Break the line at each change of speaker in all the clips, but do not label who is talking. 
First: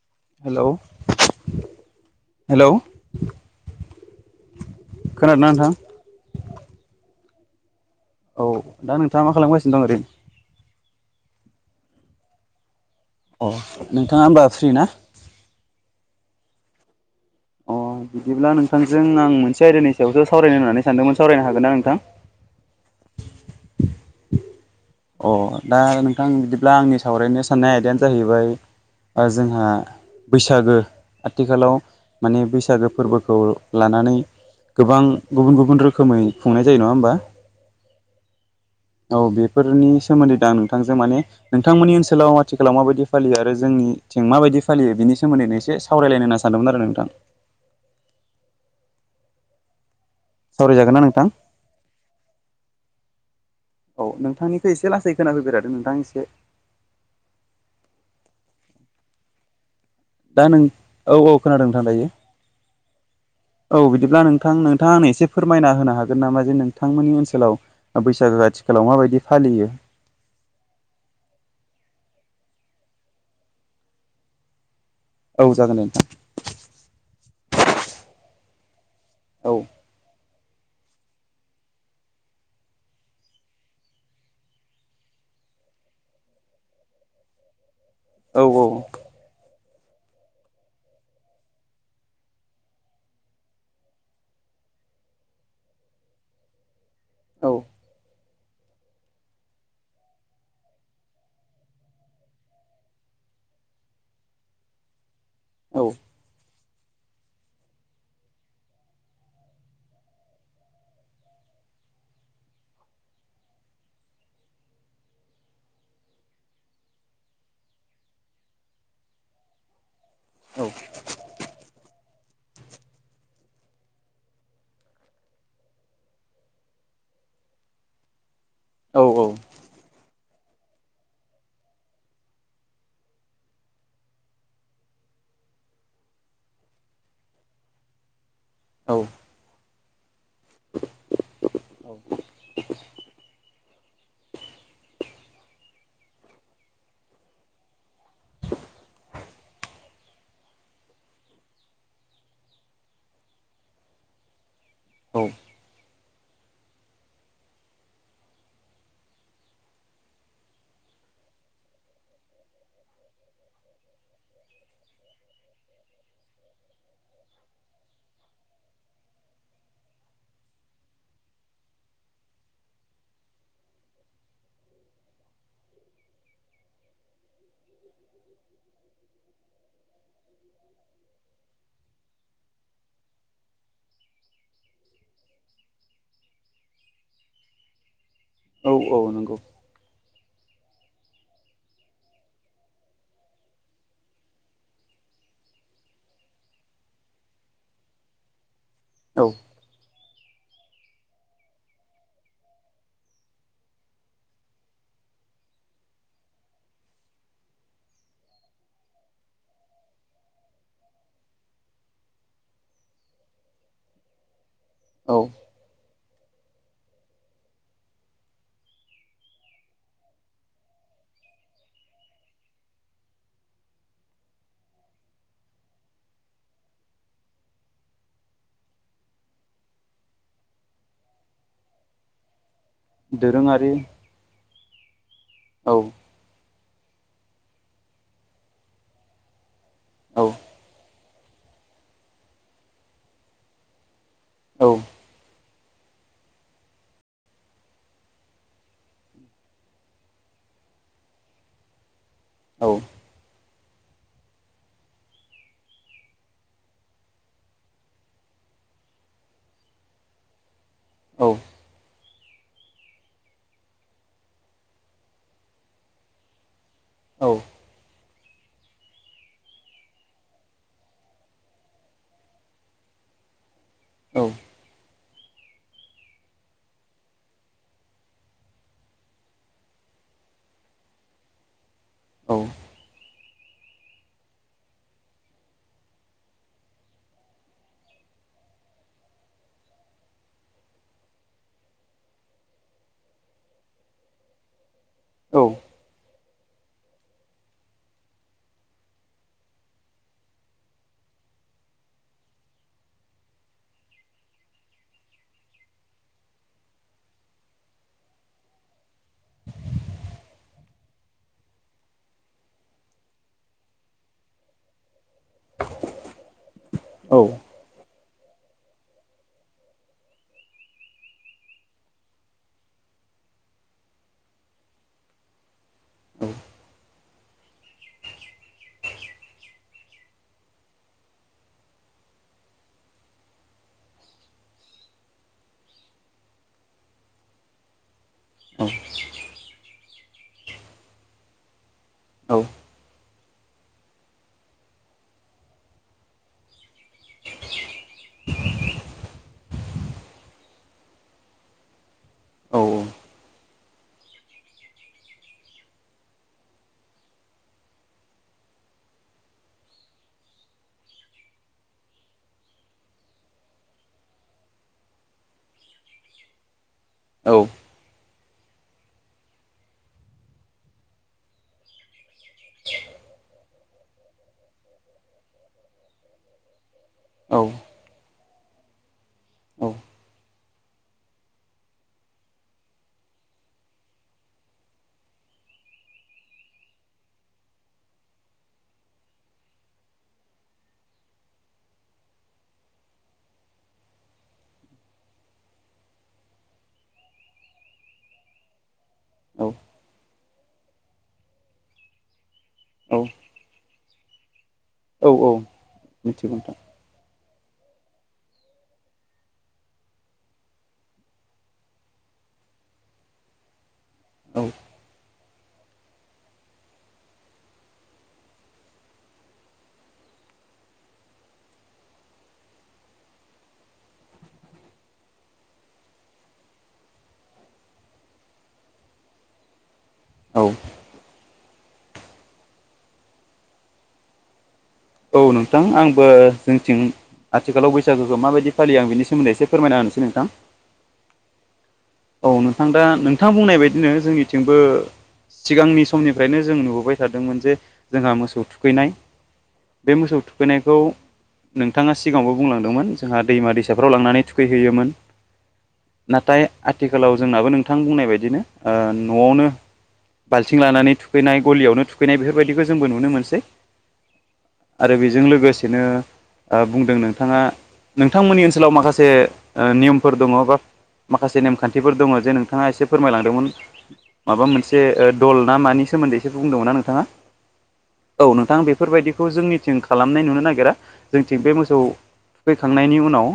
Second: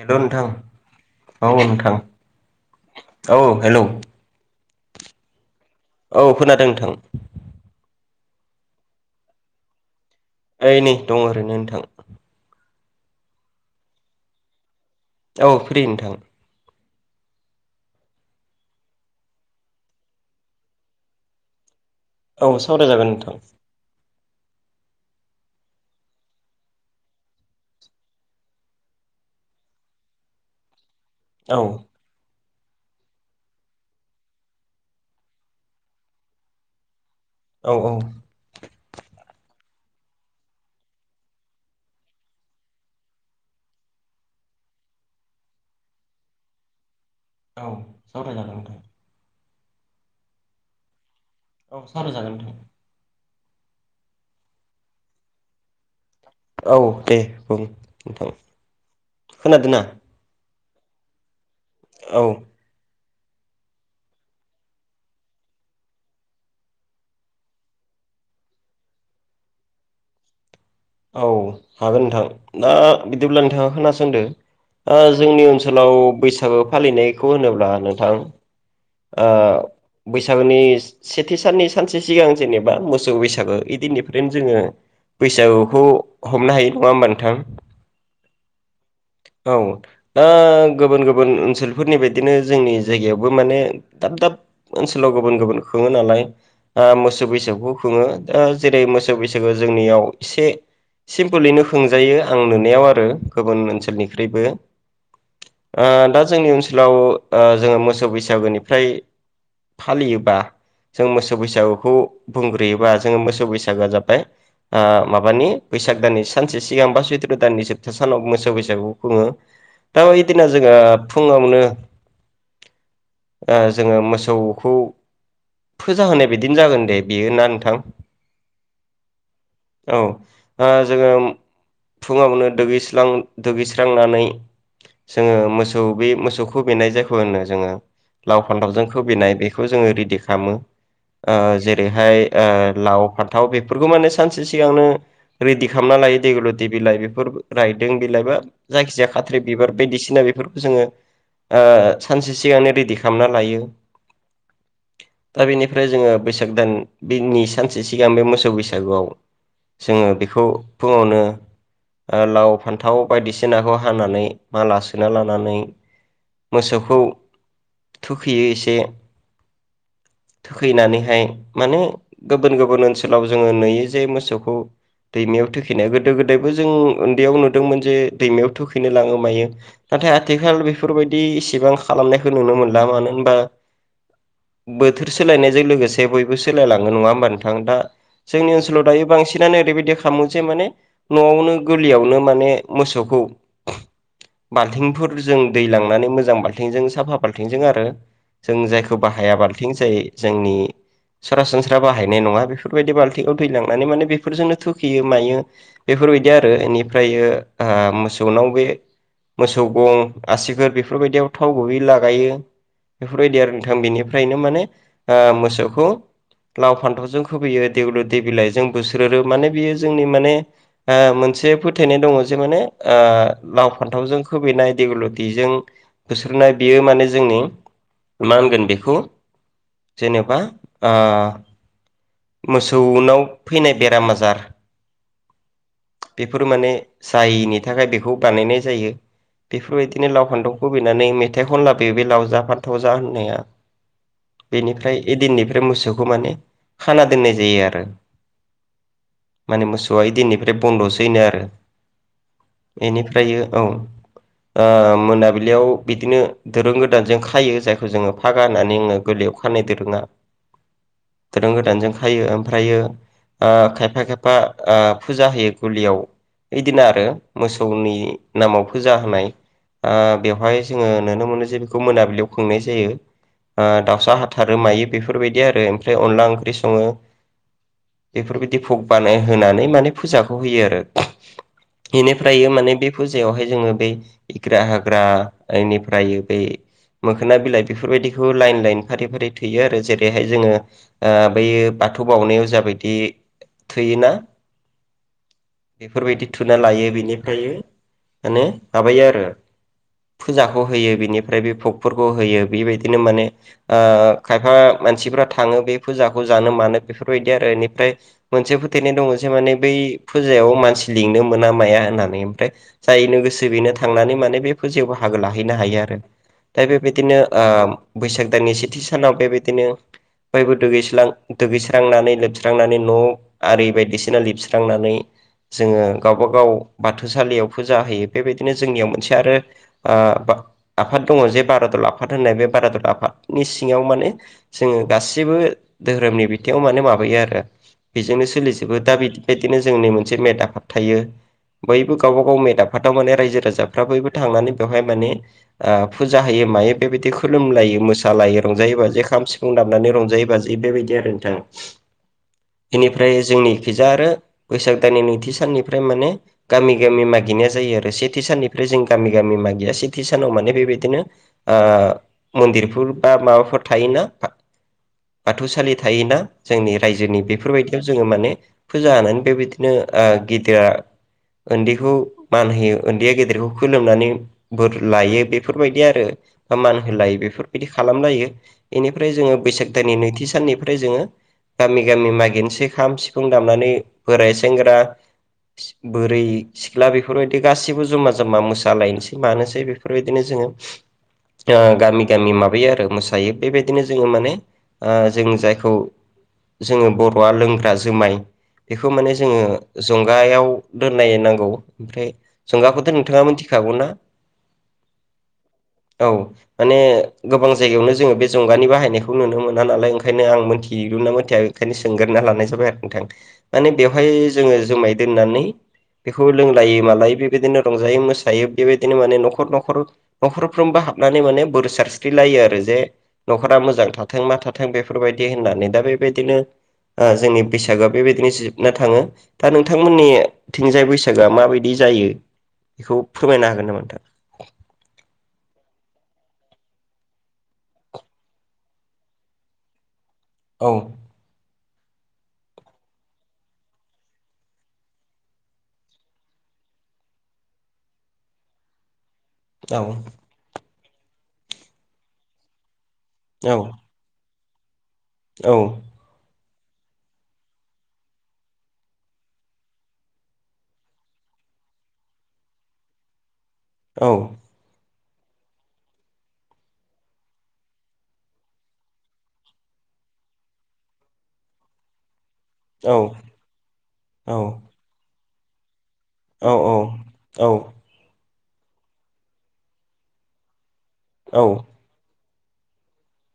हेल' नोंथां
हेलौ
औ नोंथां
हेलौ
औ हेलौ
खोनादोंना नोंथां
औ खोनादों नोंथां
औ दा नोंथाङा मा खालामगासिनो दं ओरै
ओइ नै दङ ओरैनो नोंथां।
अ नोंथाङा ओमबा फ्रि ना
औ फ्रि नोंथां।
अ बिदिब्ला नोंथांजों आं मोनसे आयदानि सायावसो सावरायनो होननानै सानदोंमोन सावरायनो हागोन ना नोंथां।
औ सावरायजागोन नोंथां
अ दा नोंथां बिदिब्ला आंनि सावरायनो साननाय आयदायानो जाहैबाय ओ जोंहा बैसागो
औ
आथिखालाव माने बैस सागो फोरबोखौ लानानै गोबां गुबुन गुबुन रोखोमै खुंनाय जायो नङा होमबा
औ औ
फोरनि सोमोन्दै दा आं नोंथांजों माने नोंथांमोननि ओनसोलाव आथिखालाव माबायदि फालियो आरो जोंनिथिं माबायदि फालियो बिनि सोमोन्दै एसे सावरायलायनो होनना सानदोमोन आरो नोंथां
औ सावरायजागोन नोंथां
सावरायजागोन ना नोंथां
औ सावरायजागोन नोंथां
औ नोंथांनिखो एसे लासै खोनाफैबाय थादों नोंथां एसे
औ दे बुं नोंथां खोनादो ना?
दा नों औ औ खोनादों नोंथां दायो।
औ
औ बिदिब्ला नोंथां नोंथाङा आंनो एसे फोरमायना होनो हागोन नामा जे नोंथांमोननि ओनसोलाव ओ बैसा गो आथिखालाव माबायदि फालियो?
औ हागोन नोंथां दा बिदिब्ला नोंथाङा खोनासंदो। आ जोंनि
औ जागोन दे
ओनसोलाव
नोंथां
बैसागो फालिनायखौ होनोब्ला नोंथां आ
औ
बैस सागोनि सेथि साननि सानसे सिगां जेनेबा मोसौ बैसागो इदिननिफ्रायनो जोङो बैसागुखौ हमनो हायो नङा होमबा नोंथां
औ औ
औ दा गोबोन गोबोन ओनसोलफोरनि बायदिनो जोंनि जायगायावबो माने दाब दाब ओनसोलाव गुबुन गुबुन खोङो नालाय आ मोसौ बैसागुखौ खुङो दा जेरै मोसौ बैसागु जोंनियाव एसे सिम्पोलैनो खोंजायो आं नुनायाव आरो गुबुन ओनसोलनिख्रुइबो
औ
आ
औ
दा जोंनि ओनसोलाव आ जोङो मोसौ बैसागोनिफ्राय फालियोबा जों मोसौ बैसागुखौ बुंग्रोयोबा जोङो मोसौ बैसागोआ जाबाय आ माबानि बैसाग दाननि सानसे सिगां बा सैत्र' दाननि जोबथा सानाव मोसौ बैसागु खुङो। दा ऐदिना जोङो फुङावनो आ जोङो मोसौखौ फोजा होनाय बायदिनो जागोन दे बियो ना नोंथां
औ औ
औ ओ जोङो उम फुङावनो दुगैयस्रां दुगैस्रांनानै जोङो मोसौ बे मोसौखौ बेनाय जायखौ होनो जोङो लाव फानथावजों खोबैनाय बेखौ जोङो रेडिख खामो आ जेरैहाय आ लाव फाथाव बेफ फोरखौ माने सानसे सिगांनो रेडि खामना लायो देगुलेति बिलाइ बेफोर राइ जों बिलाइबा जायखिजाया खाद थ्रि बिबार बायदिसिना बेफोरखौ जोङो आ सानसे सिगांनो रेडि खामना लायो।
[inaudible] [unintelligible]
दा
औ
बेनिफ्राय जोङो बैसाग दान बिनि सानसे सिगां बे मोसौ बैसागुआव जोङो बेखौ फुङावनो लाव फान्थाव बायदिसिनाखौ हानानै माला सोना लानानै मोसौखौ थुखैयो एसे
[inaudible] [unintelligible]
थुखैनानैहाय माने गुबुन गुबुन ओनसोलाव जोङो नुयो जे मोसौखौ दैमायाव थुखैनाय गोदो गोदायबो जों उन्दैयाव नुदोंमोन जे दैमायाव थोखैनो लाङो मायो नाथाय आथिखाल बेफोरबायदि इसेबां खालामनायखौ नुनो मोनला मानो होनबा
[inaudible] [unintelligible]
बोथोर सोलायनायजों लोगोसे बयबो सोलायलाङो नङा होमबा नोंथां दा जोंनि
औ
ओनसोलाव
औ
दायो
नंगौ
बांसिनो ओैरैबायदि खालामो जे माने न'आवनो गोरलैयावनो माने मोसौखौ बाल्थिंफोर जों दै लांनानै मोजां बाल्थिंजों साफा बाल्थिंजों आरो जों जायखौ
औ
बाहाया बाल्थिं जायो जोंनि सरासनस्रा बाहायनाय नङा बेफोरबायदि बाल्थिखौ दैलांनानै माने बेफोर जोंनो थुखोयो मायो बेफोरबायदि आरो इनिफ्रायो मोसौनाव बे मोसौ गं आसिगुर बेफोरबायदियाव थाव गुबै लागायो बेफोरबायदि आरो नोंथां बेनिफ्रायनो माने ओ
औ
मोसौखौ लाव फान्थावजों खुबोयो देगुलिथि बिलाइजों बुस्रोदो माने बेयो जोंनि माने मोनसे फोथायनाय दङ जे माने लाव फान्थावजों खुबो नाय देगुलटिजों बुस्रोदनाय बेयो माने जोंनि मा होनगोन बेखौ जेनेबा आ मोसौनाव फैनाय
दोरोङारि
बेराम आजार
औ
बेफोर माने जायिनि थाखाय बेखौ बानायनाय जायो बेफोरबायदिनो
औ
लाव फान्थाव खुबैनानै मेथाइ खनना लाबोयो बे लाव जा फान्थाव जा होननाया
औ
बेनिफ्राय ए दिननिफ्राय मोसौखौ माने खाना दोननाय जायो आरो माने मोसौआ ए दिननिफ्राय बन्द' सै नो आरो एनिफ्रायो औ ओ मोनाबिलियाव बिदिनो दिरुं गोदानजों खायो जायखौ जोङो फागा होननानै होनो अखानायै दिरुंआ
[inaudible] [unintelligible]
दिरुं गोदानजों खायो ओमफ्रायो ओ खायफा खायफा ओ फुजा होयो गुलियाव बिदिनो आरो मोसौनि नामाव फुजा होनाय ओ बेवहाय जोङो नुनो मोनो जे बेखौ मोनाबिलियाव खुंनाय जायो ओ दाउसा हाथारो मायो बेफोरबायदि आरो ओमफ्राय अनला ओंख्रि सङो बेफोरबायदि भग बानाय होनानै माने फुजाखौ खौ होयो‌ आरो बेनिफ्रायो माने बे फुजा बेवहाय जोङो बे इग्रा हाग्रा एनिफ्राय बे मोखोना बिलाइ बेफोरबायदिखौ लाइन लाइन फारि फारि थैयो आरो जेरैहाय जोङो बै बाथौ बावनायाव जाबायदि थोयोना बेफोरबायदि थुना लायो। बिनिफ्राय माने माबायो आरो फुजाखौ होयो बिनिफ्राय बे भकफोरखौ होयो। बेबायदिनो माने ओ खायफा मानसिफ्रा थाङो बे फुजाखौ जानो मानो बेफोरबायदि आरो। एनिफ्राय मोनसे फोथायनाय दङ' जे माने बै फुजायाव मानसि लिंनो मोना माया होननानै ओमफ्राय जायनो गोसो बेनो थांनानै माने बे फुजायाव हाब बाहागो लाहैनो हायो आरो। दा बेबायदिनो ओ बैसाग दाननि सेथि सानाव बेबायदिनो बयबो दुगैस्लां दुगैस्रांनानै लोबस्रांनानै न' आरि बायदिसिना लिरस्रांनानै जोङो गावबा गाव बाथौसालियाव फुजा होयो बेबायदिनो जोंनियाव मोनसे आरो ओ आ बा आफाद दङ' जे बारादल आफाद होननाय बे बारादल आफा नि सिङाव माने जोङो गा सिबो धोरोमनि बिथिङाव माने माबायो आरो बेजोंनो सोलिजोबो। दा बे बादिनो जोंनि मोन से मेदाफाद थायो बयबो गावब गाव मेदाफादाव माने राय जो राजाफ्रा बयबो थांनानै बेवहाय माने ओ फुजा होयो मायो बेबायदि खुलुमलायो मोसाला यो रंजायो बाजायो खाम सिफुं दामनानै रंजायो बाजायो बेबायदि आरो नोंथां। एनिफ्राय जोंनि इखैजा आरो बैसाग दाननि नैथि साननिफ्राय माने गामि गामि मागिनाया जायो आरो सेथि साननिफ्राय जों गामि गामि मागिया से सेथि सानाव माने बेबायदिनो ओ मन्दिरफोर बा माबाफोर थायोना बाथौसालि थायोना जोंनि रायजोनि बेफोरबायदियाव जोङो माने फुजा होनानै बेबायदि नो ओ गिदोआ ओन्दैखौ मान होयो ओन्दैया गेदेरखौ खोलोमनानै बोर लायो। बेफोरबायदि दि आरो मान होलायो बेफोरबायदि खालामलायो। एनिफ्राय जोङो बैसाग दाननि नैथि साननि ओमफ्राय जोङो गामि गामि मागिनोसै खाम सिफुं दामनानै बोराय सेंग्रा बोरै सिख्ला बेफोरबायदि गासैबो जमा जमा मोसालायनोसै मानोसै बेफोरबायदिनो जों ङो गामि गामि माबायो आरो मोसायो बेबायदिनो जोङो माने ओ जों जायखौ जोङो बर'आ लोंग्रा जोमाय बेखौ माने जोङो जंगायाव दोननाय नांगौ ओमफ्राय
औ
जंगाखौथ' नोंथाङा मिथिखागौ ना?
औ
औ
मिथिगौ नोंथां
माने गोबां जायगायावनो जोङो बे जंगानि बाहायनायखौ नुनो मोना नालाय ओंखायनो आं मोनथिगौना मोनथिया बेखायनो सोंग्रोना लानाय जाबाय आरो नोंथां। माने बेवहाय
औ
जोङो जुमाय दोननानै बेखौ लोंलायो मालायो बेबायदिनो रंजायो मोसायो बेबायदिनो माने न'खर न'खर न'खरफ्रोमबा हाबनानै माने बोर सारस्रि लायो आरो जे न'खरा मोजां थाथों मा थाथों बेफोरबायदि होननानै। दा बेबायदिनो ओ जोंनि बैसागुआ बेबायदिनो जोब ना थाङो दा
औ
नोंथांमोननिथिंजाय बैसा सागोआ माबायदि जायो बेखौ फोरमायनो हागोन नामा नोंथां?
औ नोंथां आंबो जोंथिं आथिखालाव बैसागोखौ माबायदि फालियो आं बिनि सोमोन्दै एसे फोरमायना होनोसै नोंथां।
औ।
औ नोंथां दा नोंथां बुंनाय बायदिनो जोंनिथिंबो सिगांनि समनिफ्रायनो जों नुबोबाय थादोंमोन जे जोंहा मोसौ थुखैनाय
औ
बे मोसौ थुखैनायखौ नोंथाङा सिगाङावबो बुंलांदोंमोन जोंहा दैमा
औ
दैसाफ्राव लांनानै थुखै खैहैयोमोन। नाथाय आथिखालाव जोंनाबो नोंथां बुंनाय बायदिनो। ओ न'आवनो बाल्थिं लानानै थुखैनाय गलियावनो थुखैनाय बेफोरबायदिखौ जोंबो नुनो मोनसै।
औ।
आरो बेजों लोगोसेनो बुंदों नोंथाङा नोंथांमोननि ओनसोलाव माखासे ओ नियमफोर दङ' बा माखासे नेमखान्थिफोर दङ' जे नोंथाङा एसे
औ
फोरमायलांदोंमोन माबा मोनसे ओ दल ना मानि सोमोन्दै एसे बुंदोंमोन ना नोंथां? औ नोंथां बेफोरबायदि खौ जोंनिथिं खालामनाय नुनो नागिरा। जोंथिं बे मोसौ थुखैखांनायनि उनाव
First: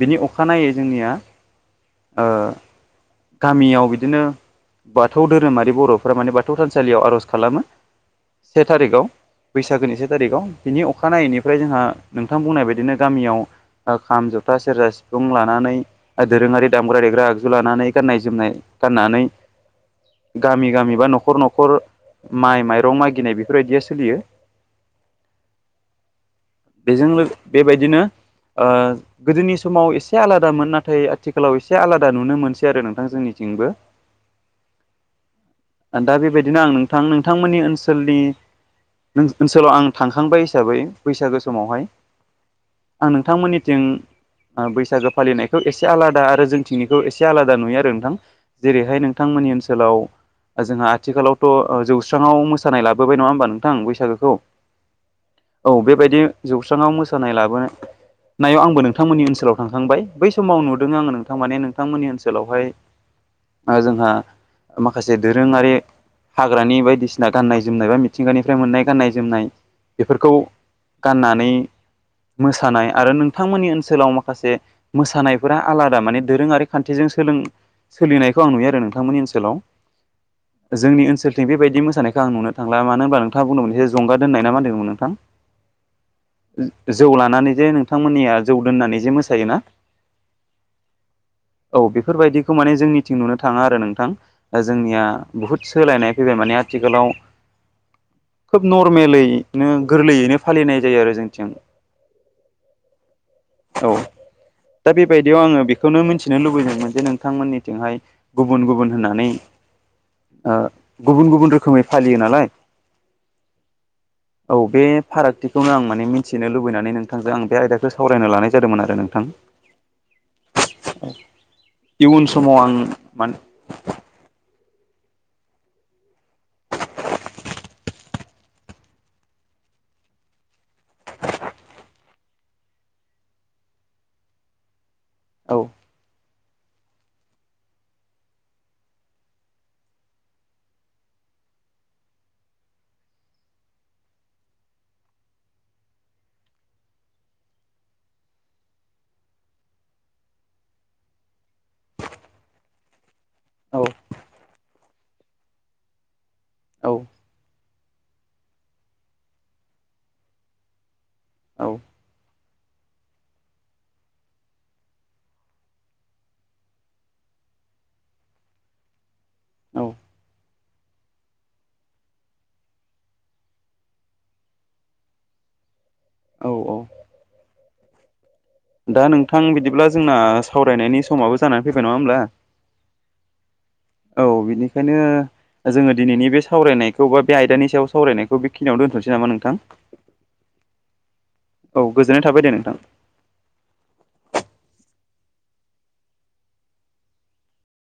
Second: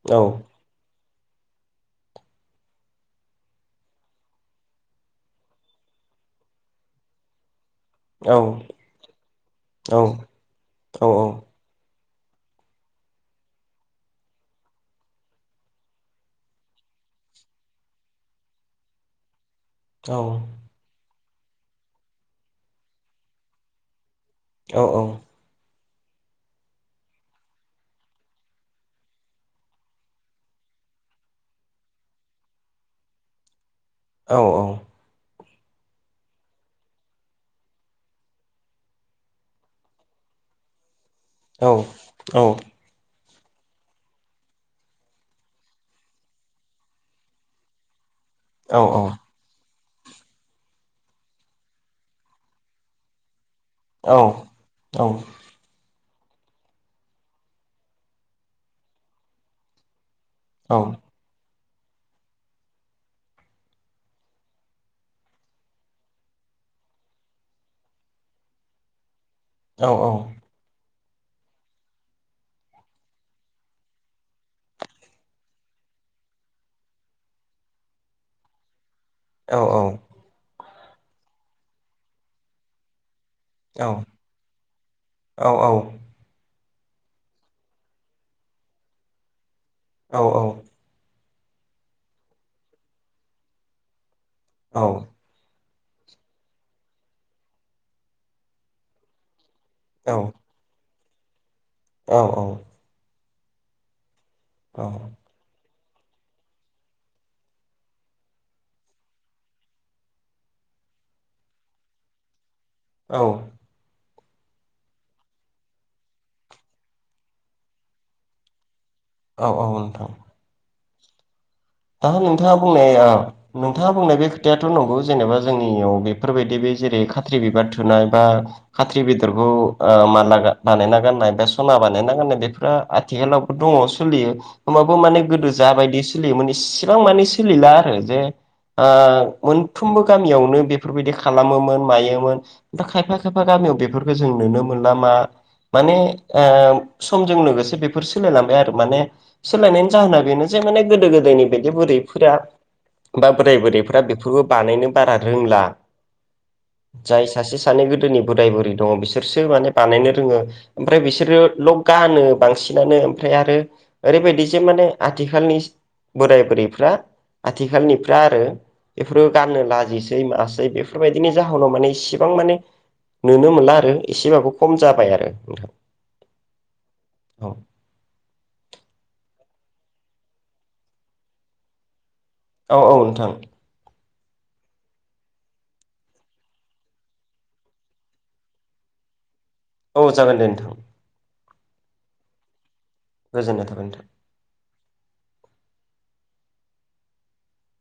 बिनि अखानायै जोंनिया गामियाव बिदिनो बाथौ धोरोमारि बर'फ्रा माने बाथौ थानसालियाव आर'ज खालामो से थारिखआव बैसागोनि से थारिखआव बिनि अखानायैनिफ्राय जोंहा नोंथां बुंनाय बायदिनो गामियाव खाम जथा सेरजा सिफुं लानानै दोरोङारि दामग्रा देग्रा आगजु लानानै गाननाय जोमनाय गाननानै
औ औ
गामि गामिबा न'खर न'खर माइ माइरं मागिनाय बेफोरबायदिया सोलियो
अ
बेजों लोगन बेबायदिनो ओ गोदोनि समाव एसे आलादामोन नाथाय आथिखालाव एसे आलादा नुनो मोनसै आरो नोंथां जोंनि थिंबो।
औ औ
दा बेबायदिनो आं नोंथां नोंथांमोननि ओनसोलनि नों नोंसो ओनसोलाव आं थांखांबाय हिसाबै बैसागो समावहाय आं नोंथांमोननिथिं ओ बैसागो फालिनायखौ एसे आलादा आरो जोंथिंनिखौ एसे आलादा नुयो आरो नोंथां। जेरैहाय नोंथांमोननि ओनसोल ओनसोलाव जोंहा आथिखालावथ' ओ जौस्राङाव मोसानाय लाबोबाय नङा होमबा नोंथां बैसागोखौ?
औ
औ बेबायदि जौस्राङाव मोसानाय लाबोनायाव आंबो नोंथांमोननि ओनसोलाव थांखांबाय। बै समाव नुदों आङो नोंथां माने नोंथांमोननि ओनसोलावहाय जोंहा माखासे दोरोङारि हाग्रानि बायदिसिना गाननाय जोमनाय बा मिथिंगानिफ्राय मोननाय गाननाय जोमनाय बेफोरखौ गाननानै मोसानाय आरो नोंथांमोननि ओनसोलाव माखासे मोसानायफोरा आलादा माने दोरोङारि खान्थिजों सोलों सोलिनायखौ आं नुयो आरो नों थांमोननि ओनसोलाव जोंनि ओनसोलथिं बेबायदि मोसानायखौ आं नुनो थांला मानो होनबा नों नोंथांया बुंदोंमोन जे जंगा दोननाय ना मा होनदोंमोन नोंथां? जौ लानानै जे नोंथांमोननिया जौ दोननानै जे मोसायोना?
औ औ
औ बेफोरबायदिखौ माने जोंनिथिं नुनो थाङा आरो नोंथां जोंनिया बुहुद सोलायनाय फैबाय माने आथिखालाव खोब नरमेलै नो गोरलैयैनो फालिनाय जायो आरो जोंथिं
औ औ
औ दा बेबायदियाव आङो बेखौ खौनो मिथिनो लुबैदोंमोन जे नोंथांमोननिथिंहाय गुबुन गुबुन होननानै ओ गुबुन गुबुन रोखोमै फालियो नालाय
औ
[inaudible] औ बे फारागथिखौनो आं माने मिथिनो लुबैनानै नोंथांजों आं बे आयदाखौ सावरायनो लानाय जादोंमोन आरो नों
औ औ नोंथां।
[inaudible]
दा नोंथाङा
समाव आं
बुंनाय ओ
माने
नोंथाङा बुंनाय बे खोथा खोथायाथ' नंगौ जेनेबा जोंनियाव बेफोरबायदि बे जेरै खाथ्रि बिबार थुनाय बा खाथ्रि बेदरखौ खौ ओ माला बानायना गाननाय बा सना बानायना गाननाय बेफोरा आथिखालावबो दङ सोलियो। होमबाबो माने गोदो
औ
जाबायदि सोलियोमोन इसेबां माने सोलिला आरो जे ओ मोनफ्रोमबो गामियावनो बेफोरबायदि खालामोमोन मायोमोन दा‌ खायफा खायफा गामि गामियाव बेफोरखौ जों नुनो मोनला मा माने ओ समजों लोगोसे बेफोर सोलायलांबाय आरो माने सोलायनायनि जाहोना बेनो जे माने गोदो गोदायनि दि बुरैफोरा बा बोराय
औ
बुरैफोरा बेफोरबो बानायनो बारा रोंला।
[inaudible]
जाय सासे सानै गोदोनि बोराय बुरि दङ बिसोरसो माने बानायनो रोङो। ओमफ्राय बिसोरो ल
औ
गानो बांसिनानो ओमफ्राय आरो ओरैबायदि जे माने आथिखालनि बोराय बुरैफ्रा आथिखालनिफ्रा आरो बेफोरो गाननो
औ
लाजिसै मासै बेफोरबायदिनि जाहोनाव माने इसिबां माने नुनो मोनला आरो एसेबाबो खम जाबाय आरो नोंथां।
औ औ।
औ।
दा नोंथां बिदिब्ला जोंना सावरायनायनि समाबो जानानै फैबाय नङा होमब्ला?
औ औ नोंथां।
औ बिनिखायनो जोङो दिनैनि बे सावरायनायखौ बा बे आयदानि सायाव सावरायनायखौ बेखिनियाव दोन्थ'नोसै नामा नोंथां?
औ जागोन दे नोंथां।
औ गोजोननाय थाबाय दे नोंथां।
गोजोननाय थाबा नोंथां।